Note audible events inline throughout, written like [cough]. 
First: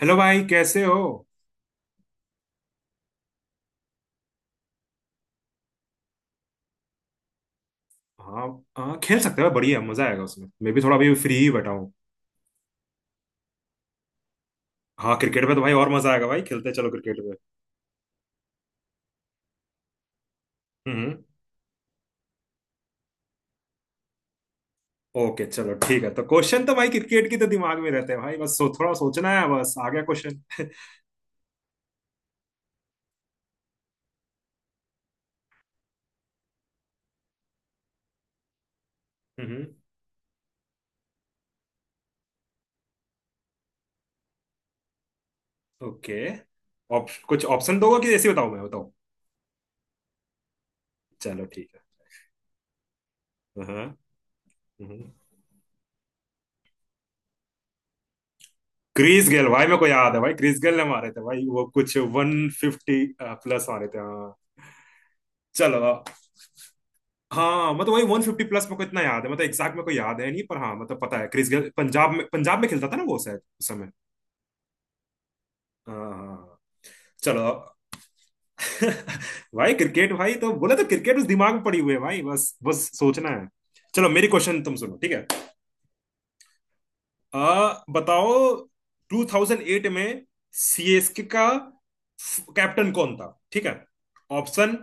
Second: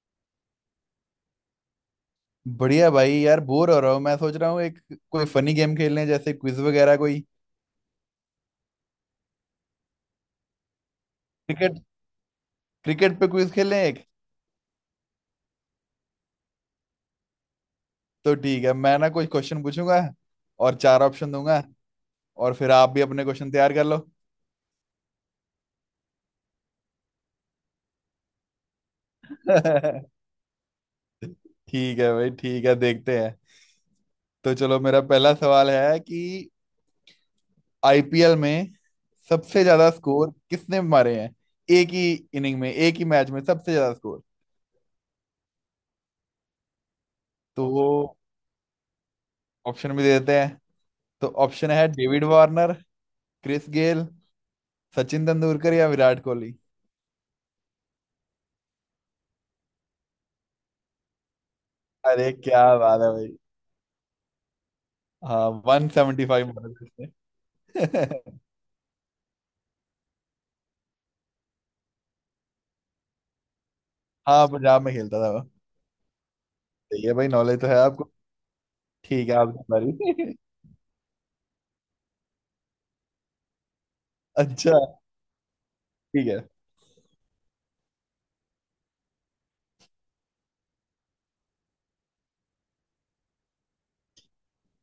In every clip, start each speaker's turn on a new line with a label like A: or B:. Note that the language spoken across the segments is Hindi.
A: हेलो भाई, कैसे हो?
B: बढ़िया भाई यार, बोर हो रहा हूँ। मैं सोच रहा हूँ एक कोई फनी गेम खेल लें, जैसे क्विज वगैरह कोई।
A: हाँ, हाँ, खेल सकते हो। बढ़िया मजा आएगा उसमें। मैं भी थोड़ा अभी फ्री ही बैठा
B: क्रिकेट
A: हूँ।
B: क्रिकेट पे क्विज खेलें एक।
A: हाँ, क्रिकेट पे तो भाई और मजा आएगा। भाई खेलते हैं, चलो क्रिकेट पे।
B: तो ठीक है, मैं ना कुछ क्वेश्चन पूछूंगा और चार
A: हम्म।
B: ऑप्शन दूंगा। और फिर आप भी अपने क्वेश्चन तैयार कर लो।
A: ओके, चलो ठीक है। तो क्वेश्चन तो भाई क्रिकेट की तो दिमाग में रहते हैं भाई। बस सो, थोड़ा सोचना है। बस आ गया
B: [laughs]
A: क्वेश्चन। [laughs]
B: ठीक है भाई, ठीक है, देखते हैं। तो चलो, मेरा पहला सवाल है कि आईपीएल में सबसे
A: हम्म।
B: ज्यादा स्कोर किसने मारे हैं? एक ही इनिंग में, एक ही मैच में सबसे ज्यादा स्कोर।
A: ओके, कुछ
B: तो
A: ऑप्शन
B: वो
A: दोगे कि ऐसे ही बताऊं, मैं बताऊं?
B: ऑप्शन भी दे देते हैं। तो
A: चलो
B: ऑप्शन
A: ठीक है।
B: है डेविड वार्नर,
A: हाँ,
B: क्रिस
A: हाँ,
B: गेल,
A: हम्म।
B: सचिन तेंदुलकर या विराट कोहली।
A: क्रिस गेल भाई, मेरे को याद है भाई। क्रिस गेल ने मारे थे भाई, वो कुछ
B: अरे
A: वन
B: क्या बात
A: फिफ्टी
B: है भाई।
A: प्लस मारे थे, हाँ।
B: हाँ,
A: चलो।
B: 175 मारे थे
A: हाँ, मतलब वही वन
B: उसने। [laughs]
A: फिफ्टी प्लस मेरे को इतना याद है। मतलब एग्जैक्ट मेरे को याद है नहीं, पर हाँ, मतलब पता है। क्रिस गेल पंजाब में खेलता था ना वो, शायद उस समय।
B: हाँ, पंजाब में खेलता था वो।
A: हाँ, हाँ, हाँ।
B: सही है भाई,
A: चलो।
B: नॉलेज तो है आपको।
A: [laughs]
B: ठीक है, आपकी
A: भाई क्रिकेट, भाई
B: बारी।
A: तो
B: [laughs]
A: बोले तो क्रिकेट उस दिमाग में पड़ी हुई है भाई। बस बस सोचना है। चलो, मेरी क्वेश्चन
B: अच्छा,
A: तुम सुनो, ठीक है।
B: ठीक है।
A: बताओ। 2008 में सीएसके का कैप्टन कौन था, ठीक है? ऑप्शन:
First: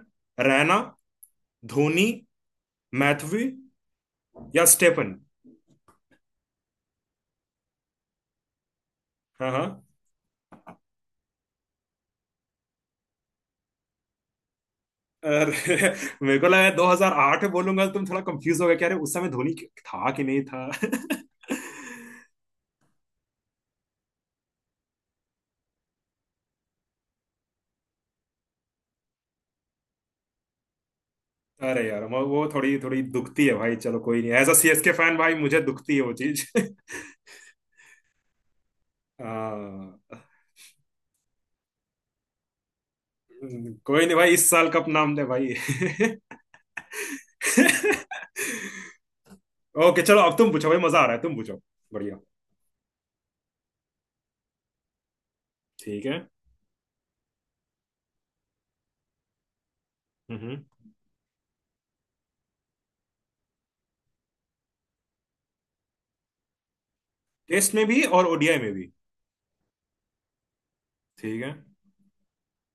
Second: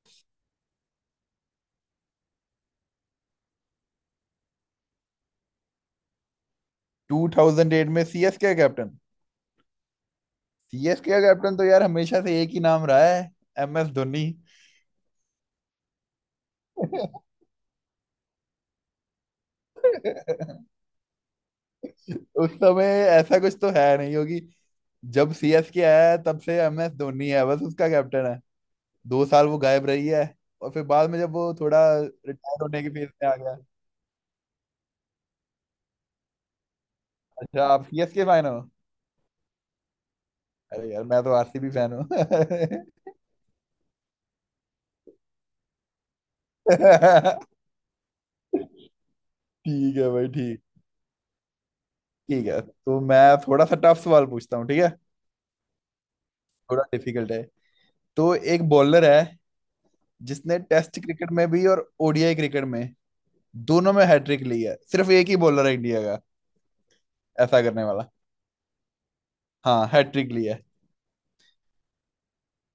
A: रैना, धोनी, मैथ्यू या स्टेफन।
B: 2008 में सीएसके का कैप्टन।
A: हाँ, हाँ।
B: सीएसके का कैप्टन तो यार हमेशा से एक ही नाम रहा है, एम एस धोनी।
A: अरे [laughs] मेरे को लगा 2008 में बोलूंगा तो तुम थोड़ा कंफ्यूज हो गए कि अरे उस समय धोनी था कि नहीं था। [laughs]
B: उस समय ऐसा कुछ तो है नहीं होगी। जब सीएसके आया है तब से एम एस धोनी है, बस उसका कैप्टन है। 2 साल वो गायब रही है, और फिर बाद में जब वो थोड़ा
A: अरे यार, वो
B: रिटायर
A: थोड़ी
B: होने की
A: थोड़ी
B: फेज में आ
A: दुखती है
B: गया।
A: भाई। चलो कोई नहीं, एज अ सीएसके फैन भाई मुझे दुखती है वो चीज। [laughs]
B: अच्छा, आप सीएसके फैन हो।
A: हाँ।
B: अरे यार, मैं तो आरसीबी फैन हूँ। [laughs]
A: कोई नहीं भाई, इस साल कप नाम दे भाई। [laughs]
B: ठीक
A: ओके,
B: है
A: चलो
B: भाई,
A: अब तुम
B: ठीक।
A: पूछो भाई, मजा आ रहा है। तुम पूछो। बढ़िया।
B: ठीक है, तो मैं थोड़ा सा टफ सवाल पूछता हूँ, ठीक है।
A: ठीक है।
B: थोड़ा डिफिकल्ट है। तो एक बॉलर है जिसने
A: हम्म।
B: टेस्ट क्रिकेट में भी और ओडीआई क्रिकेट में, दोनों में हैट्रिक ली है। सिर्फ एक ही बॉलर है इंडिया का ऐसा
A: टेस्ट
B: करने
A: में भी
B: वाला।
A: और ओडीआई में भी?
B: हाँ, हैट्रिक ली है।
A: ठीक है।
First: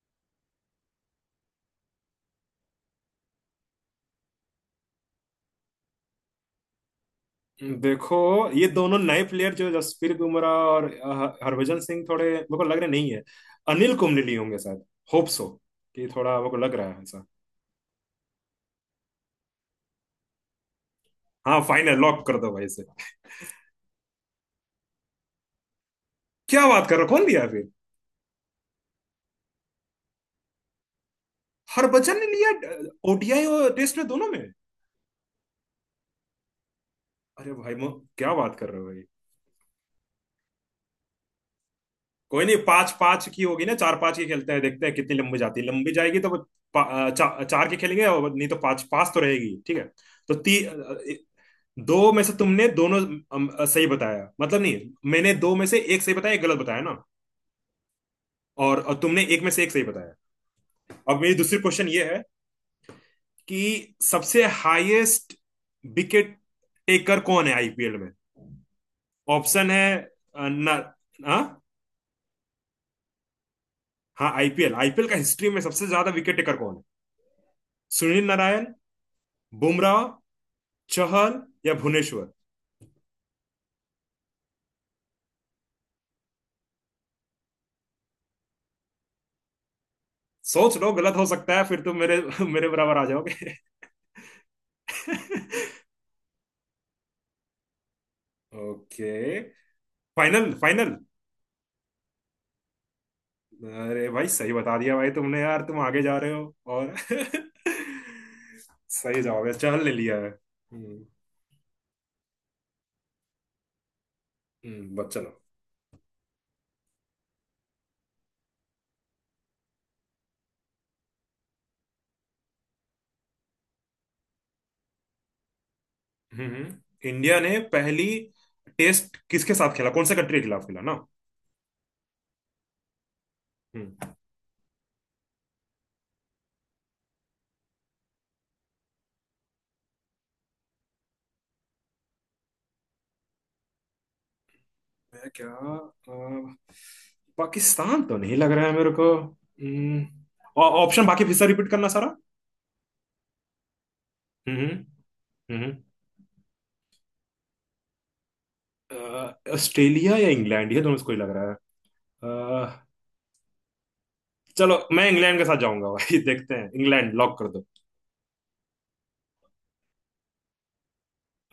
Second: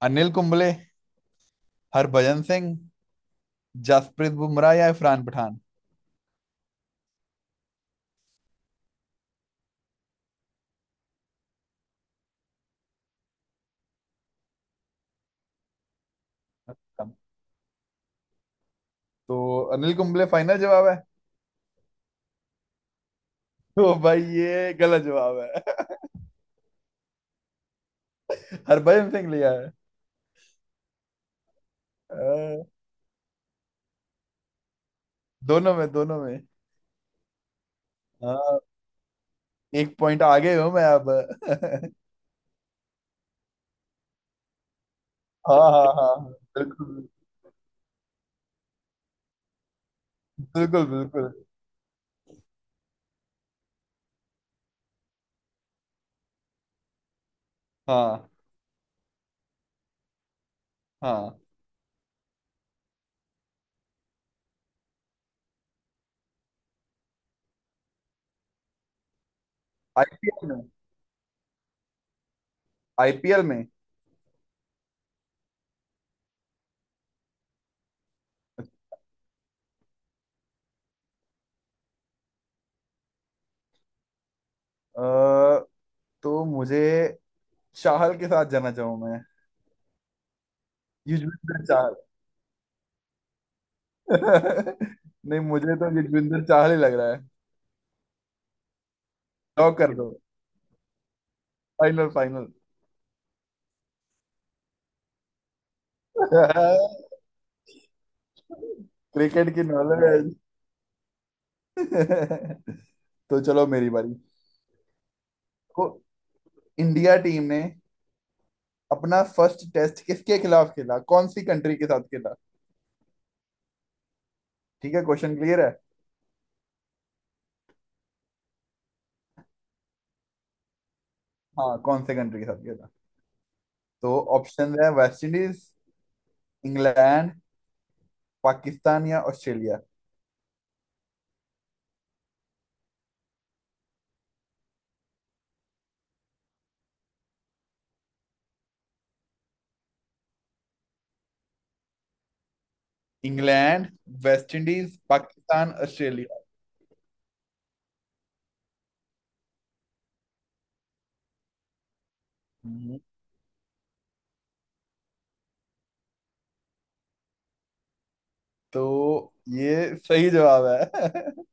B: अनिल कुंबले, हरभजन सिंह, जसप्रीत बुमराह या इरफान पठान।
A: देखो, ये दोनों नए प्लेयर जो जसप्रीत बुमराह और हरभजन सिंह, थोड़े मेरे को लग रहे नहीं है। अनिल कुंबले लिए होंगे शायद। Hope so. कि थोड़ा मेरे को लग रहा है ऐसा।
B: तो अनिल कुंबले फाइनल जवाब है।
A: हाँ, फाइनल लॉक कर दो भाई इसे।
B: तो भाई, ये गलत जवाब है।
A: क्या बात कर रहे हो? कौन लिया फिर?
B: [laughs] हरभजन सिंह लिया है।
A: हरभजन ने लिया?
B: अ,
A: ओडीआई और टेस्ट में, दोनों में?
B: दोनों में, दोनों में।
A: अरे भाई मो क्या बात
B: हाँ,
A: कर रहे हो भाई?
B: एक पॉइंट आगे हूं मैं अब। [laughs]
A: कोई नहीं, पांच पांच की होगी ना, चार पांच की खेलते हैं, देखते हैं कितनी लंबी
B: हाँ
A: जाती है।
B: हाँ
A: लंबी
B: हाँ,
A: जाएगी तो वो
B: बिल्कुल
A: चार की खेलेंगे, और नहीं तो पांच पांच तो रहेगी, ठीक है। तो ती
B: बिल्कुल बिल्कुल।
A: दो में से तुमने दोनों सही बताया, मतलब नहीं, मैंने दो में से एक सही बताया, एक गलत बताया ना।
B: हाँ
A: और तुमने एक में से एक सही बताया। अब मेरी
B: हाँ,
A: दूसरी क्वेश्चन ये है कि सबसे हाईएस्ट विकेट टेकर कौन है आईपीएल में? ऑप्शन है
B: आईपीएल में।
A: ना। हाँ,
B: आईपीएल में
A: हाँ, आईपीएल आईपीएल का हिस्ट्री में सबसे ज्यादा विकेट टेकर कौन है? सुनील नारायण, बुमराह, चहल या भुवनेश्वर।
B: अ, तो मुझे चाहल के साथ जाना चाहूँ मैं।
A: सोच लो, गलत हो सकता है,
B: युजवेंद्र
A: फिर
B: चाहल।
A: तुम मेरे [laughs] मेरे बराबर आ जाओगे।
B: [laughs] नहीं, मुझे तो युजवेंद्र चाहल ही लग रहा है।
A: ओके।
B: लॉक कर दो।
A: Final, final.
B: Final final.
A: अरे भाई सही बता दिया भाई तुमने, यार तुम आगे जा रहे
B: [laughs]
A: हो। और [laughs] सही जवाब
B: क्रिकेट
A: है,
B: की
A: चहल ने लिया है।
B: नॉलेज।
A: हम्म।
B: [laughs] तो चलो, मेरी बारी।
A: बस चलो।
B: तो इंडिया टीम ने अपना फर्स्ट टेस्ट किसके खिलाफ खेला, कौन सी कंट्री के साथ खेला? ठीक है, क्वेश्चन क्लियर है।
A: हम्म। इंडिया ने पहली टेस्ट किसके साथ खेला, कौन सा कंट्री के खिलाफ खेला ना?
B: हाँ, कौन से कंट्री के साथ खेला।
A: हम्म।
B: तो ऑप्शन है वेस्ट इंडीज, इंग्लैंड, पाकिस्तान या ऑस्ट्रेलिया।
A: मैं क्या अ, पाकिस्तान तो नहीं लग रहा है मेरे को। हम्म। ऑप्शन बाकी फिर से रिपीट करना सारा।
B: इंग्लैंड, वेस्ट
A: हम्म,
B: इंडीज,
A: हम्म।
B: पाकिस्तान, ऑस्ट्रेलिया।
A: ऑस्ट्रेलिया या इंग्लैंड, ये दोनों से कोई लग रहा है। अ,
B: हम्म,
A: चलो मैं इंग्लैंड के साथ जाऊंगा भाई, [laughs] देखते हैं, इंग्लैंड लॉक कर।
B: तो ये सही जवाब है।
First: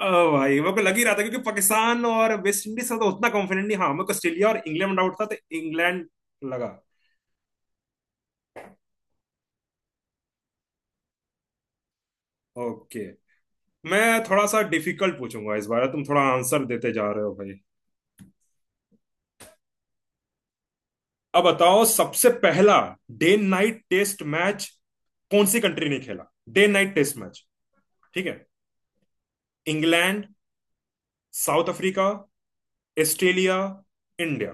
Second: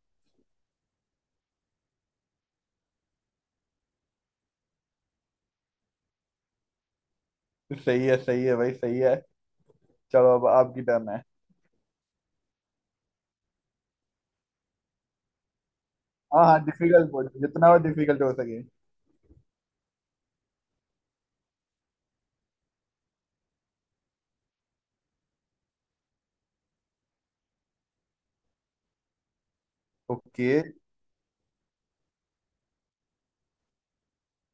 A: ओ भाई, मेरे को लग ही रहा था, क्योंकि पाकिस्तान और वेस्ट इंडीज का तो उतना कॉन्फिडेंट नहीं। हाँ, मेरे को ऑस्ट्रेलिया और इंग्लैंड आउट था, तो इंग्लैंड लगा।
B: [laughs] सही है, सही है भाई, सही है। चलो, अब आपकी टर्न है।
A: ओके। मैं थोड़ा सा डिफिकल्ट पूछूंगा इस बार, तुम थोड़ा
B: हाँ हाँ,
A: आंसर देते जा
B: डिफिकल्ट
A: रहे हो
B: पूछो,
A: भाई।
B: जितना और डिफिकल्ट हो सके।
A: अब बताओ, सबसे पहला डे नाइट टेस्ट मैच कौन सी कंट्री ने खेला? डे नाइट टेस्ट मैच, ठीक है। England,
B: okay,
A: South Africa, Australia, India.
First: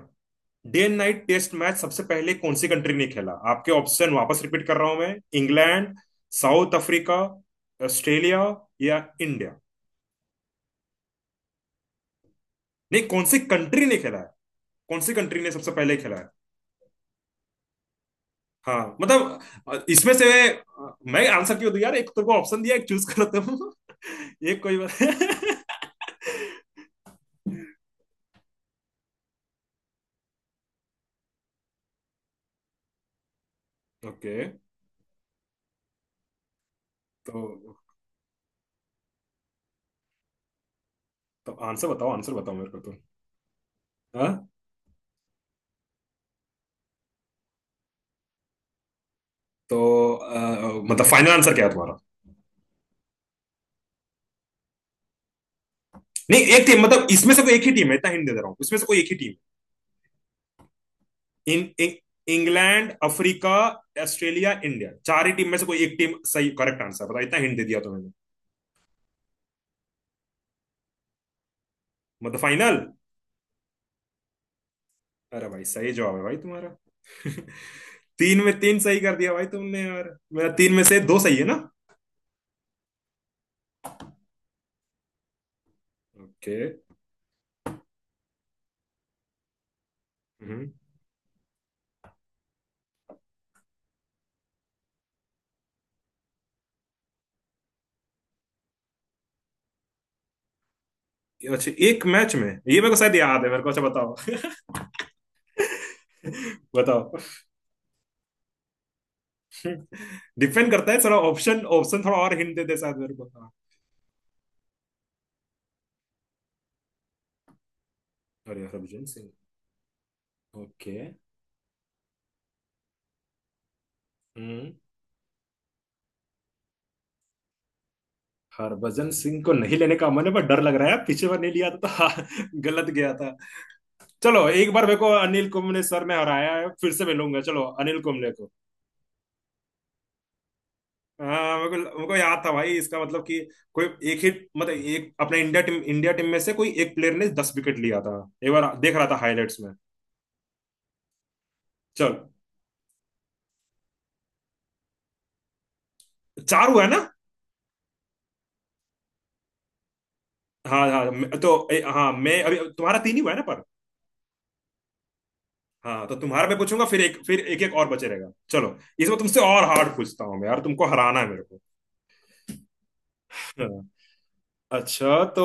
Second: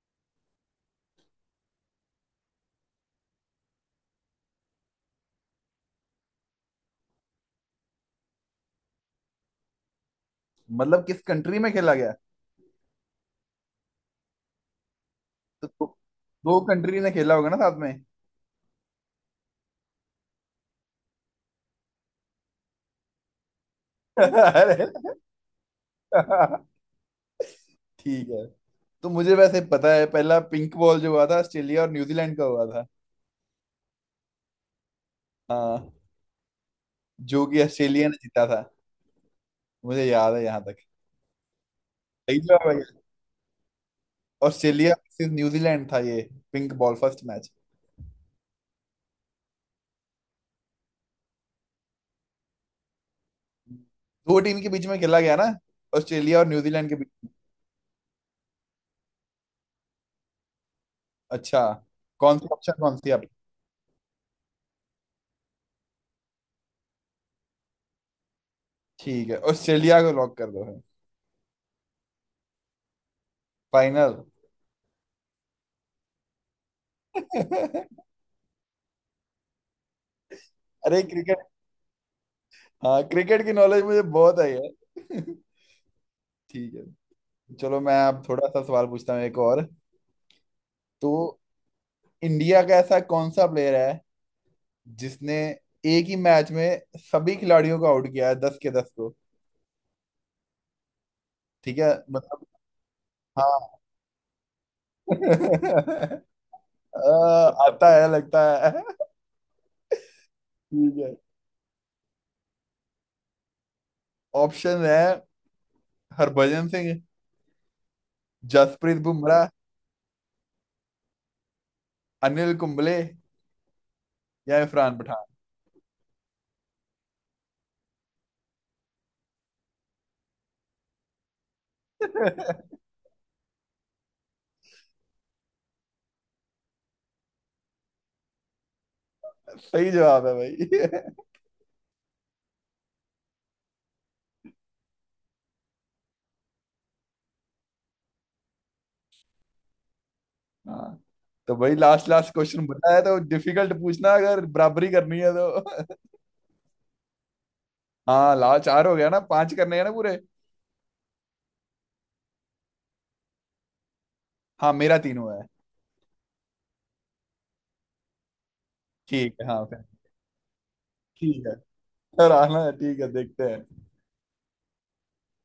A: Day and night test match सबसे पहले कौन सी कंट्री ने खेला, आपके ऑप्शन वापस रिपीट कर रहा हूं मैं: इंग्लैंड, साउथ अफ्रीका, ऑस्ट्रेलिया या इंडिया।
B: मतलब किस कंट्री में खेला गया।
A: नहीं, कौन सी कंट्री ने खेला है, कौन सी कंट्री ने
B: तो
A: सबसे
B: दो,
A: पहले खेला है?
B: दो कंट्री ने खेला होगा ना साथ में।
A: हाँ मतलब, इसमें से मैं आंसर क्यों दूं यार, एक तो को ऑप्शन दिया, एक चूज करो तुम।
B: [laughs]
A: [laughs] एक कोई
B: अरे
A: बात।
B: [laughs] ठीक है। तो मुझे वैसे पता है पहला पिंक बॉल जो हुआ था ऑस्ट्रेलिया और न्यूजीलैंड का हुआ था।
A: [laughs] ओके।
B: हाँ,
A: तो
B: जो कि ऑस्ट्रेलिया ने जीता था। मुझे याद है यहाँ तक।
A: तो आंसर बताओ, आंसर
B: सही
A: बताओ
B: जवाब
A: मेरे
B: है
A: को तो।
B: ये।
A: हाँ।
B: ऑस्ट्रेलिया versus न्यूजीलैंड था ये, पिंक बॉल फर्स्ट मैच।
A: तो मतलब फाइनल आंसर क्या है तुम्हारा?
B: दो टीम के बीच में खेला गया ना, ऑस्ट्रेलिया
A: नहीं,
B: और
A: एक टीम
B: न्यूजीलैंड के
A: मतलब
B: बीच।
A: इसमें से कोई एक ही टीम है, इतना हिंट दे दे रहा हूँ, इसमें से कोई एक ही टीम। इन
B: अच्छा,
A: इ-
B: कौन सी ऑप्शन,
A: इंग्लैंड,
B: कौन सी आप।
A: अफ्रीका, ऑस्ट्रेलिया, इंडिया, चार ही टीम में से कोई एक टीम, सही करेक्ट आंसर बताओ, इतना हिंट दे दिया तुम्हें।
B: ठीक है, ऑस्ट्रेलिया को लॉक कर दो।
A: मतलब फाइनल?
B: फाइनल।
A: अरे भाई, सही जवाब है भाई तुम्हारा। [laughs]
B: [laughs]
A: तीन में तीन सही कर दिया भाई तुमने यार, मेरा तीन में से
B: अरे
A: दो सही
B: क्रिकेट,
A: है ना।
B: हाँ, क्रिकेट की नॉलेज मुझे बहुत है यार। [laughs]
A: ओके।
B: ठीक है। चलो, मैं अब थोड़ा सा सवाल पूछता हूँ एक और।
A: हम्म।
B: तो इंडिया का ऐसा कौन सा प्लेयर है जिसने एक ही मैच में सभी खिलाड़ियों को आउट किया है, दस के दस को।
A: अच्छा,
B: ठीक है,
A: एक मैच में,
B: मतलब
A: ये मेरे को शायद याद है। मेरे को
B: हाँ।
A: अच्छा, बताओ।
B: [laughs] अ,
A: [laughs] बताओ।
B: आता है लगता है।
A: [laughs] डिपेंड करता
B: ठीक
A: है
B: है,
A: थोड़ा। ऑप्शन ऑप्शन थोड़ा और हिंट दे दे शायद मेरे को, हाँ।
B: ऑप्शन है हरभजन सिंह,
A: अरे,
B: जसप्रीत
A: हरभजन सिंह?
B: बुमराह,
A: ओके।
B: अनिल कुंबले या इरफान पठान।
A: हरभजन सिंह को नहीं लेने का मन है, पर डर लग रहा है, पीछे बार नहीं लिया था तो [laughs] गलत गया था। चलो, एक बार मेरे को अनिल कुंबले सर ने हराया है, फिर से मिलूंगा, चलो अनिल कुंबले को।
B: सही जवाब है भाई।
A: हाँ, मेरे को याद था भाई, इसका मतलब कि कोई एक ही, मतलब एक अपने इंडिया टीम, इंडिया टीम में से कोई एक प्लेयर ने 10 विकेट लिया था। एक बार देख रहा था हाईलाइट्स में।
B: [laughs] हाँ। तो भाई, लास्ट
A: चलो।
B: लास्ट क्वेश्चन बताया, तो डिफिकल्ट पूछना अगर बराबरी करनी है तो।
A: चार हुआ है ना?
B: [laughs] हाँ, लास्ट चार हो गया ना, पांच करने हैं ना पूरे।
A: हाँ, हाँ, हाँ मैं अभी तुम्हारा तीन ही हुआ है ना, पर।
B: हाँ, मेरा तीन हुआ है।
A: हाँ तो तुम्हारा मैं पूछूंगा, फिर एक, फिर एक, एक और बचे रहेगा। चलो, इसमें
B: ठीक
A: तुमसे
B: है,
A: और
B: हाँ,
A: हार्ड पूछता हूँ मैं यार, तुमको हराना है मेरे
B: ठीक है,
A: को।
B: सर आना है। ठीक है, देखते
A: अच्छा।
B: हैं।
A: अच्छा, तो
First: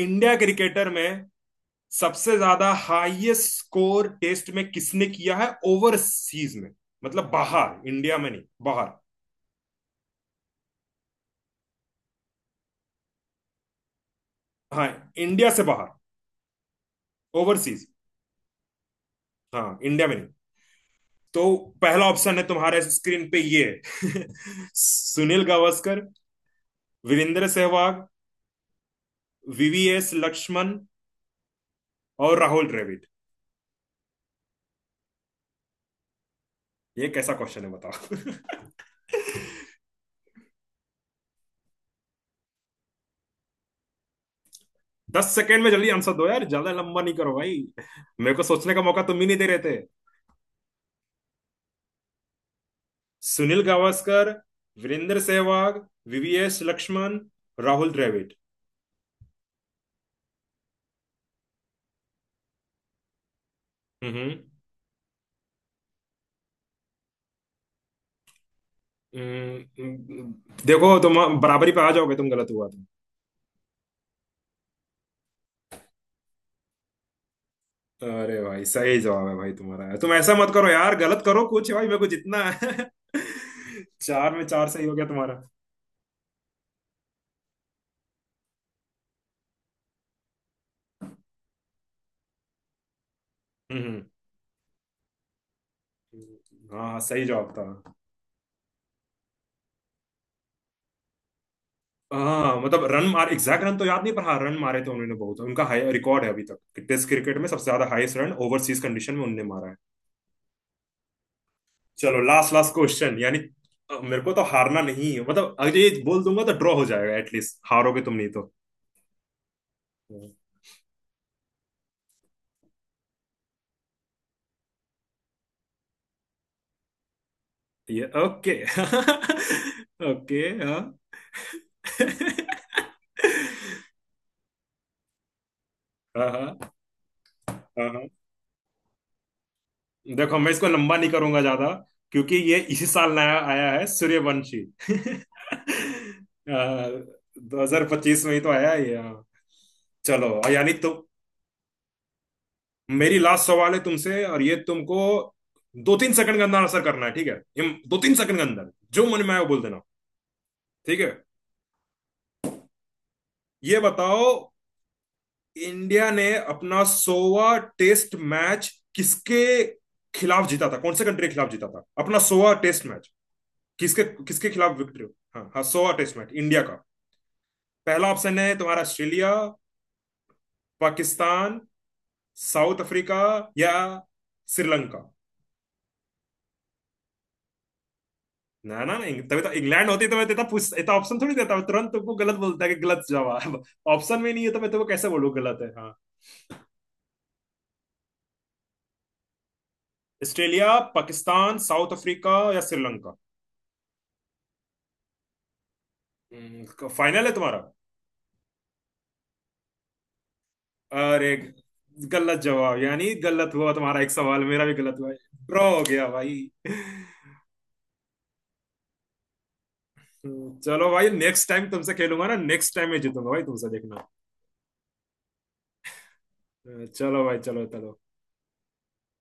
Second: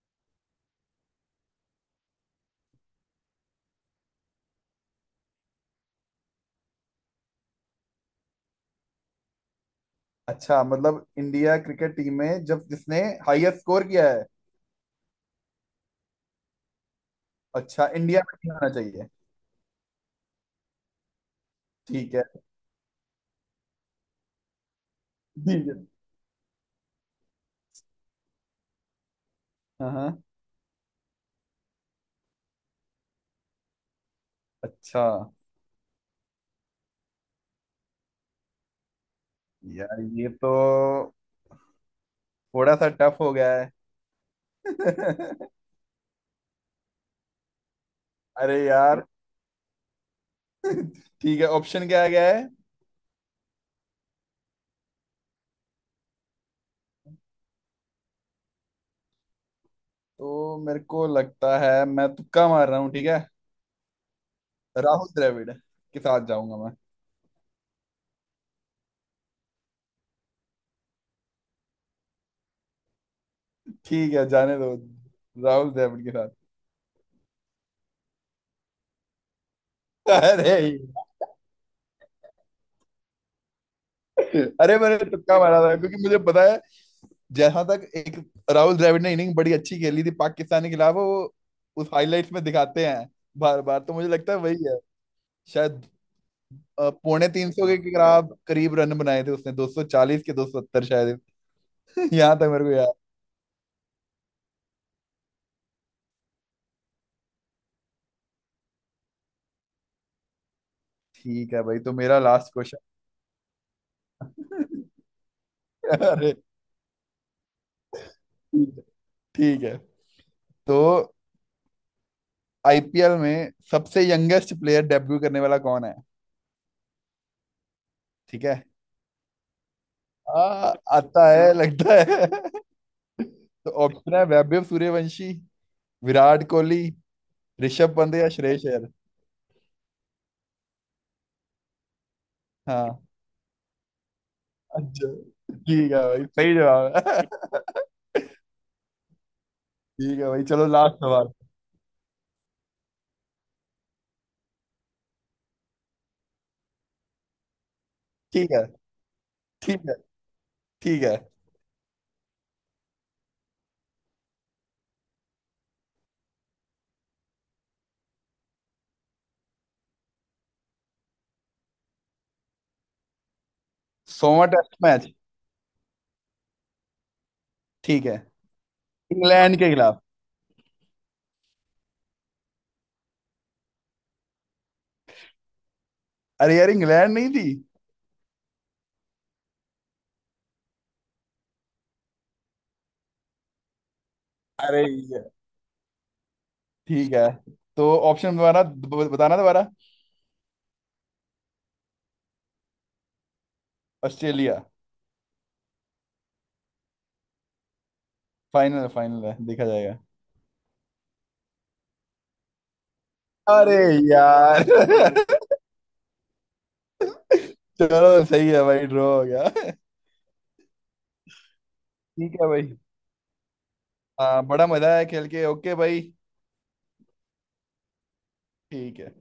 A: इंडिया क्रिकेटर में सबसे ज्यादा हाईएस्ट स्कोर टेस्ट में किसने किया है ओवरसीज में? मतलब बाहर, इंडिया में नहीं, बाहर।
B: अच्छा, मतलब इंडिया क्रिकेट टीम में जब जिसने हाईएस्ट स्कोर किया है।
A: हाँ, इंडिया से बाहर, ओवरसीज।
B: अच्छा, इंडिया में नहीं आना चाहिए।
A: हाँ, इंडिया में नहीं। तो पहला
B: ठीक है,
A: ऑप्शन है तुम्हारे स्क्रीन पे ये है। [laughs] सुनील
B: ठीक है।
A: गावस्कर, वीरेंद्र सहवाग,
B: हाँ
A: वीवीएस
B: हाँ।
A: लक्ष्मण और राहुल द्रविड़।
B: अच्छा
A: ये कैसा क्वेश्चन है बताओ?
B: यार, ये तो थोड़ा सा टफ हो गया है।
A: [laughs] दस
B: [laughs]
A: सेकेंड में जल्दी आंसर दो यार, ज्यादा लंबा नहीं करो भाई। मेरे को
B: अरे
A: सोचने का मौका
B: यार,
A: तुम ही नहीं दे रहे थे।
B: ठीक है। ऑप्शन क्या आ गया है।
A: सुनील गावस्कर, वीरेंद्र सहवाग, वीवीएस लक्ष्मण, राहुल द्रविड़।
B: तो मेरे को लगता है मैं तुक्का मार रहा हूँ, ठीक है।
A: हम्म।
B: राहुल द्रविड़ के साथ जाऊंगा मैं।
A: हम्म, देखो तुम बराबरी पे आ जाओगे, तुम गलत हुआ तुम।
B: ठीक है, जाने दो, राहुल द्रविड़ के साथ।
A: अरे भाई, सही जवाब है भाई तुम्हारा,
B: [laughs]
A: तुम ऐसा मत
B: अरे
A: करो यार, गलत करो कुछ भाई, मेरे को जितना है। [laughs] चार में
B: यार,
A: चार
B: अरे
A: सही हो
B: मैंने
A: गया
B: तुक्का
A: तुम्हारा।
B: मारा था क्योंकि मुझे पता है जहां तक एक, राहुल द्रविड़ ने इनिंग बड़ी अच्छी खेली थी पाकिस्तान के खिलाफ वो। उस हाइलाइट्स में दिखाते हैं बार बार, तो
A: हम्म।
B: मुझे लगता है वही है शायद।
A: हाँ, हाँ, सही
B: पौने तीन
A: जवाब था।
B: सौ के खिलाफ करीब रन बनाए थे उसने, 240 के, 270 शायद। [laughs] यहाँ तक
A: हाँ
B: मेरे को
A: मतलब
B: याद।
A: रन मार एग्जैक्ट रन तो याद नहीं, पर हाँ, रन मारे थे उन्होंने बहुत, उनका हाई रिकॉर्ड है अभी तक। टेस्ट क्रिकेट में सबसे ज्यादा हाईएस्ट रन ओवरसीज कंडीशन में उनने मारा है।
B: ठीक है भाई, तो मेरा
A: चलो, last
B: last
A: last
B: question.
A: Question यानी, मेरे को तो हारना नहीं है, मतलब अगर ये
B: [laughs]
A: बोल
B: अरे,
A: दूंगा तो ड्रॉ हो जाएगा एटलीस्ट, हारोगे तुम नहीं तो।
B: ठीक है, ठीक है।
A: हम्म।
B: तो आईपीएल में सबसे यंगेस्ट प्लेयर डेब्यू करने वाला कौन है?
A: ये
B: ठीक
A: ओके,
B: है,
A: [laughs] ओके। हाँ,
B: आता है लगता है। [laughs] तो ऑप्शन है वैभव सूर्यवंशी,
A: हाँ।
B: विराट
A: हाँ,
B: कोहली,
A: हाँ।
B: ऋषभ पंत
A: हाँ।
B: या श्रेयस अय्यर।
A: देखो, मैं इसको लंबा नहीं करूंगा ज्यादा, क्योंकि ये इसी
B: हाँ,
A: साल नया आया है सूर्यवंशी,
B: अच्छा, ठीक है भाई,
A: [laughs]
B: सही जवाब है। [laughs]
A: 2025 में ही तो आया है ये, हाँ।
B: ठीक
A: चलो
B: है भाई, चलो
A: यानी
B: लास्ट
A: तुम,
B: सवाल।
A: मेरी लास्ट सवाल है तुमसे, और ये तुमको दो तीन सेकंड के अंदर आंसर करना है, ठीक है? ये दो तीन सेकंड के
B: ठीक है,
A: अंदर जो मन में आए वो बोल देना।
B: ठीक है,
A: ठीक
B: ठीक
A: है,
B: है।
A: ये बताओ, इंडिया ने अपना सोवा टेस्ट मैच किसके खिलाफ जीता था, कौन से कंट्री के खिलाफ जीता था अपना सोवा टेस्ट मैच, किसके,
B: सोमा
A: किसके खिलाफ
B: टेस्ट
A: विक्ट्री?
B: मैच,
A: हाँ, हाँ, सोवा टेस्ट मैच इंडिया का।
B: ठीक
A: पहला
B: है,
A: ऑप्शन है तुम्हारा: ऑस्ट्रेलिया,
B: इंग्लैंड के खिलाफ।
A: पाकिस्तान, साउथ अफ्रीका या श्रीलंका।
B: अरे यार, इंग्लैंड नहीं थी।
A: ना, ना, ना, तभी तो इंग्लैंड होती तो मैं तेता पूछ इतना ऑप्शन थोड़ी देता, मैं तुरंत तुमको गलत बोलता कि गलत जवाब ऑप्शन में नहीं है, तो मैं
B: अरे
A: तुमको कैसे
B: ये,
A: बोलूँ गलत है? हाँ।
B: ठीक है। तो ऑप्शन दोबारा बताना दोबारा।
A: ऑस्ट्रेलिया, पाकिस्तान, साउथ अफ्रीका या श्रीलंका?
B: ऑस्ट्रेलिया।
A: फाइनल है तुम्हारा?
B: फाइनल है, फाइनल है, देखा जाएगा।
A: अरे, गलत जवाब यानी गलत हुआ
B: अरे
A: तुम्हारा, एक सवाल मेरा
B: यार
A: भी गलत हुआ।
B: [laughs]
A: ड्रॉ हो गया भाई।
B: चलो, सही है भाई, ड्रॉ हो गया।
A: चलो भाई, नेक्स्ट टाइम तुमसे खेलूंगा ना,
B: ठीक है
A: नेक्स्ट
B: भाई,
A: टाइम मैं जीतूंगा भाई तुमसे, देखना।
B: हाँ, बड़ा मजा आया खेल के। ओके भाई,
A: चलो भाई, चलो, चलो।
B: ठीक है।